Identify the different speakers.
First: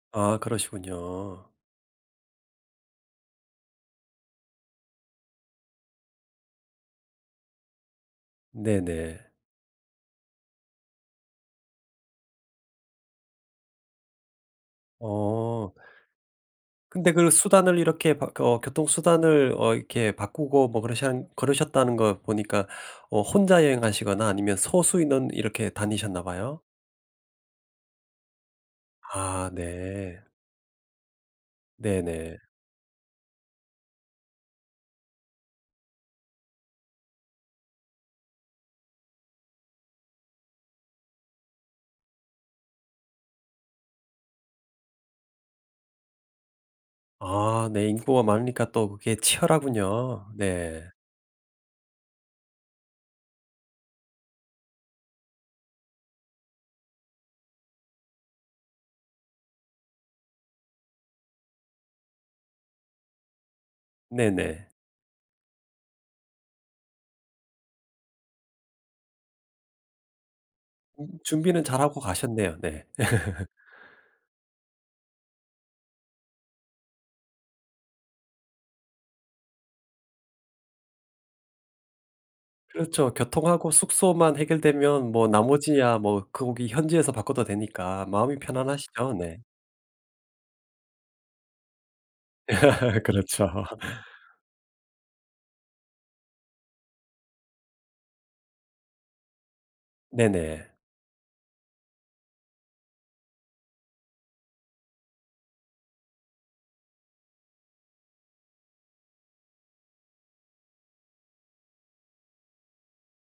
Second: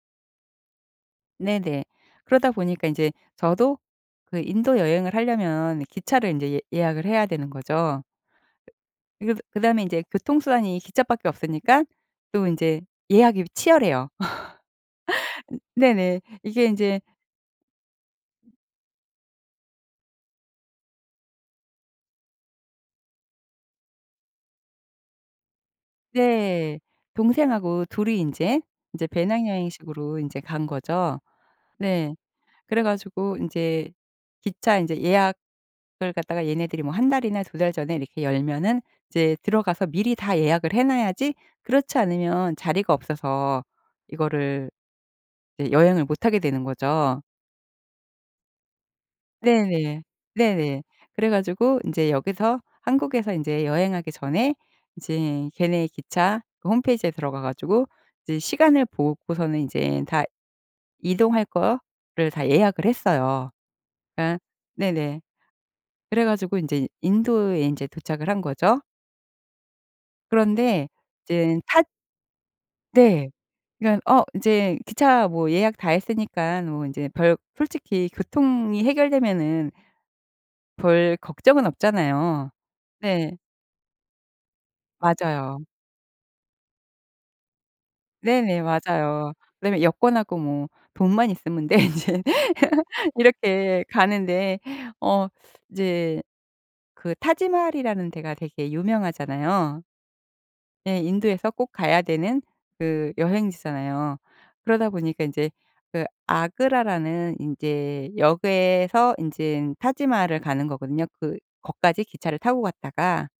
Speaker 1: 아. 그러시군요.
Speaker 2: 네네. 그러다 보니까 인제 저도 그 인도 여행을 하려면 기차를 인제 예 예약을 해야 되는 거죠.
Speaker 1: 네네.
Speaker 2: 이거 드 그 다음에 인제 교통 수단이 기차밖에 없으니깐 또 인제 예약이 치열해요.
Speaker 1: 어.
Speaker 2: 네네. 이게 인제
Speaker 1: 근데 그 수단을 이렇게 바 그
Speaker 2: 음.
Speaker 1: 어 교통 수단을 어 이렇게 바꾸고 뭐 그러셩 그러셨다는 거 보니까 어 혼자 여행하시거나 아니면 소수 인원 이렇게 다니셨나 봐요?
Speaker 2: 네. 동생하고 둘이 인제 인제 배낭
Speaker 1: 아.
Speaker 2: 여행식으로
Speaker 1: 네.
Speaker 2: 인제 간 거죠. 네.
Speaker 1: 네네.
Speaker 2: 그래 가지고 인제 기차 인제 예약을 갖다가 얘네들이 뭐 1 달이나 2 달 전에 이렇게 열면은 이제 들어가서 미리 다 예약을 해 놔야지 그렇지 않으면 자리가 없어서 이거를 네 여행을 못 하게 되는 거죠.
Speaker 1: 아. 네 인구가 많으니까 또 그게
Speaker 2: 네네.
Speaker 1: 치열하군요.
Speaker 2: 네네.
Speaker 1: 네.
Speaker 2: 그래 가지고 인제 여기서 한국에서 인제 여행하기 전에 이제 걔네 기차 그 홈페이지에 들어가 가지고 이제 시간을 보고서는 이제 다 이동할 거를 다 예약을 했어요. 그러니까
Speaker 1: 네네.
Speaker 2: 네네. 그래 가지고 인제 인도에 인제 도착을 한 거죠. 그런데
Speaker 1: 음.
Speaker 2: 이젠
Speaker 1: 준비는 잘
Speaker 2: 타
Speaker 1: 하고 가셨네요. 네.
Speaker 2: 네. 그러니깐 어 인제 기차 뭐 예약 다 했으니깐 뭐 인제 별 솔직히 교통이 해결되면은 별 걱정은 없잖아요.
Speaker 1: 그렇죠.
Speaker 2: 네.
Speaker 1: 교통하고 숙소만 해결되면 뭐
Speaker 2: 맞아요.
Speaker 1: 나머지야 뭐 거기 현지에서 바꿔도 되니까 마음이
Speaker 2: 네네.
Speaker 1: 편안하시죠.
Speaker 2: 맞아요.
Speaker 1: 네.
Speaker 2: 그다음에 여권하고 뭐 돈만 있으면 돼. 인제
Speaker 1: 그렇죠.
Speaker 2: 이렇게 가는데 어 이제 그 타지마할이라는 데가 되게 유명하잖아요.
Speaker 1: 네네.
Speaker 2: 네. 인도에서 꼭 가야 되는 그 여행지잖아요. 그러다 보니까 인제 그 아그라라는 인제 역에서 인제는 타지마할을 가는 거거든요. 그 거까지 기차를 타고 갔다가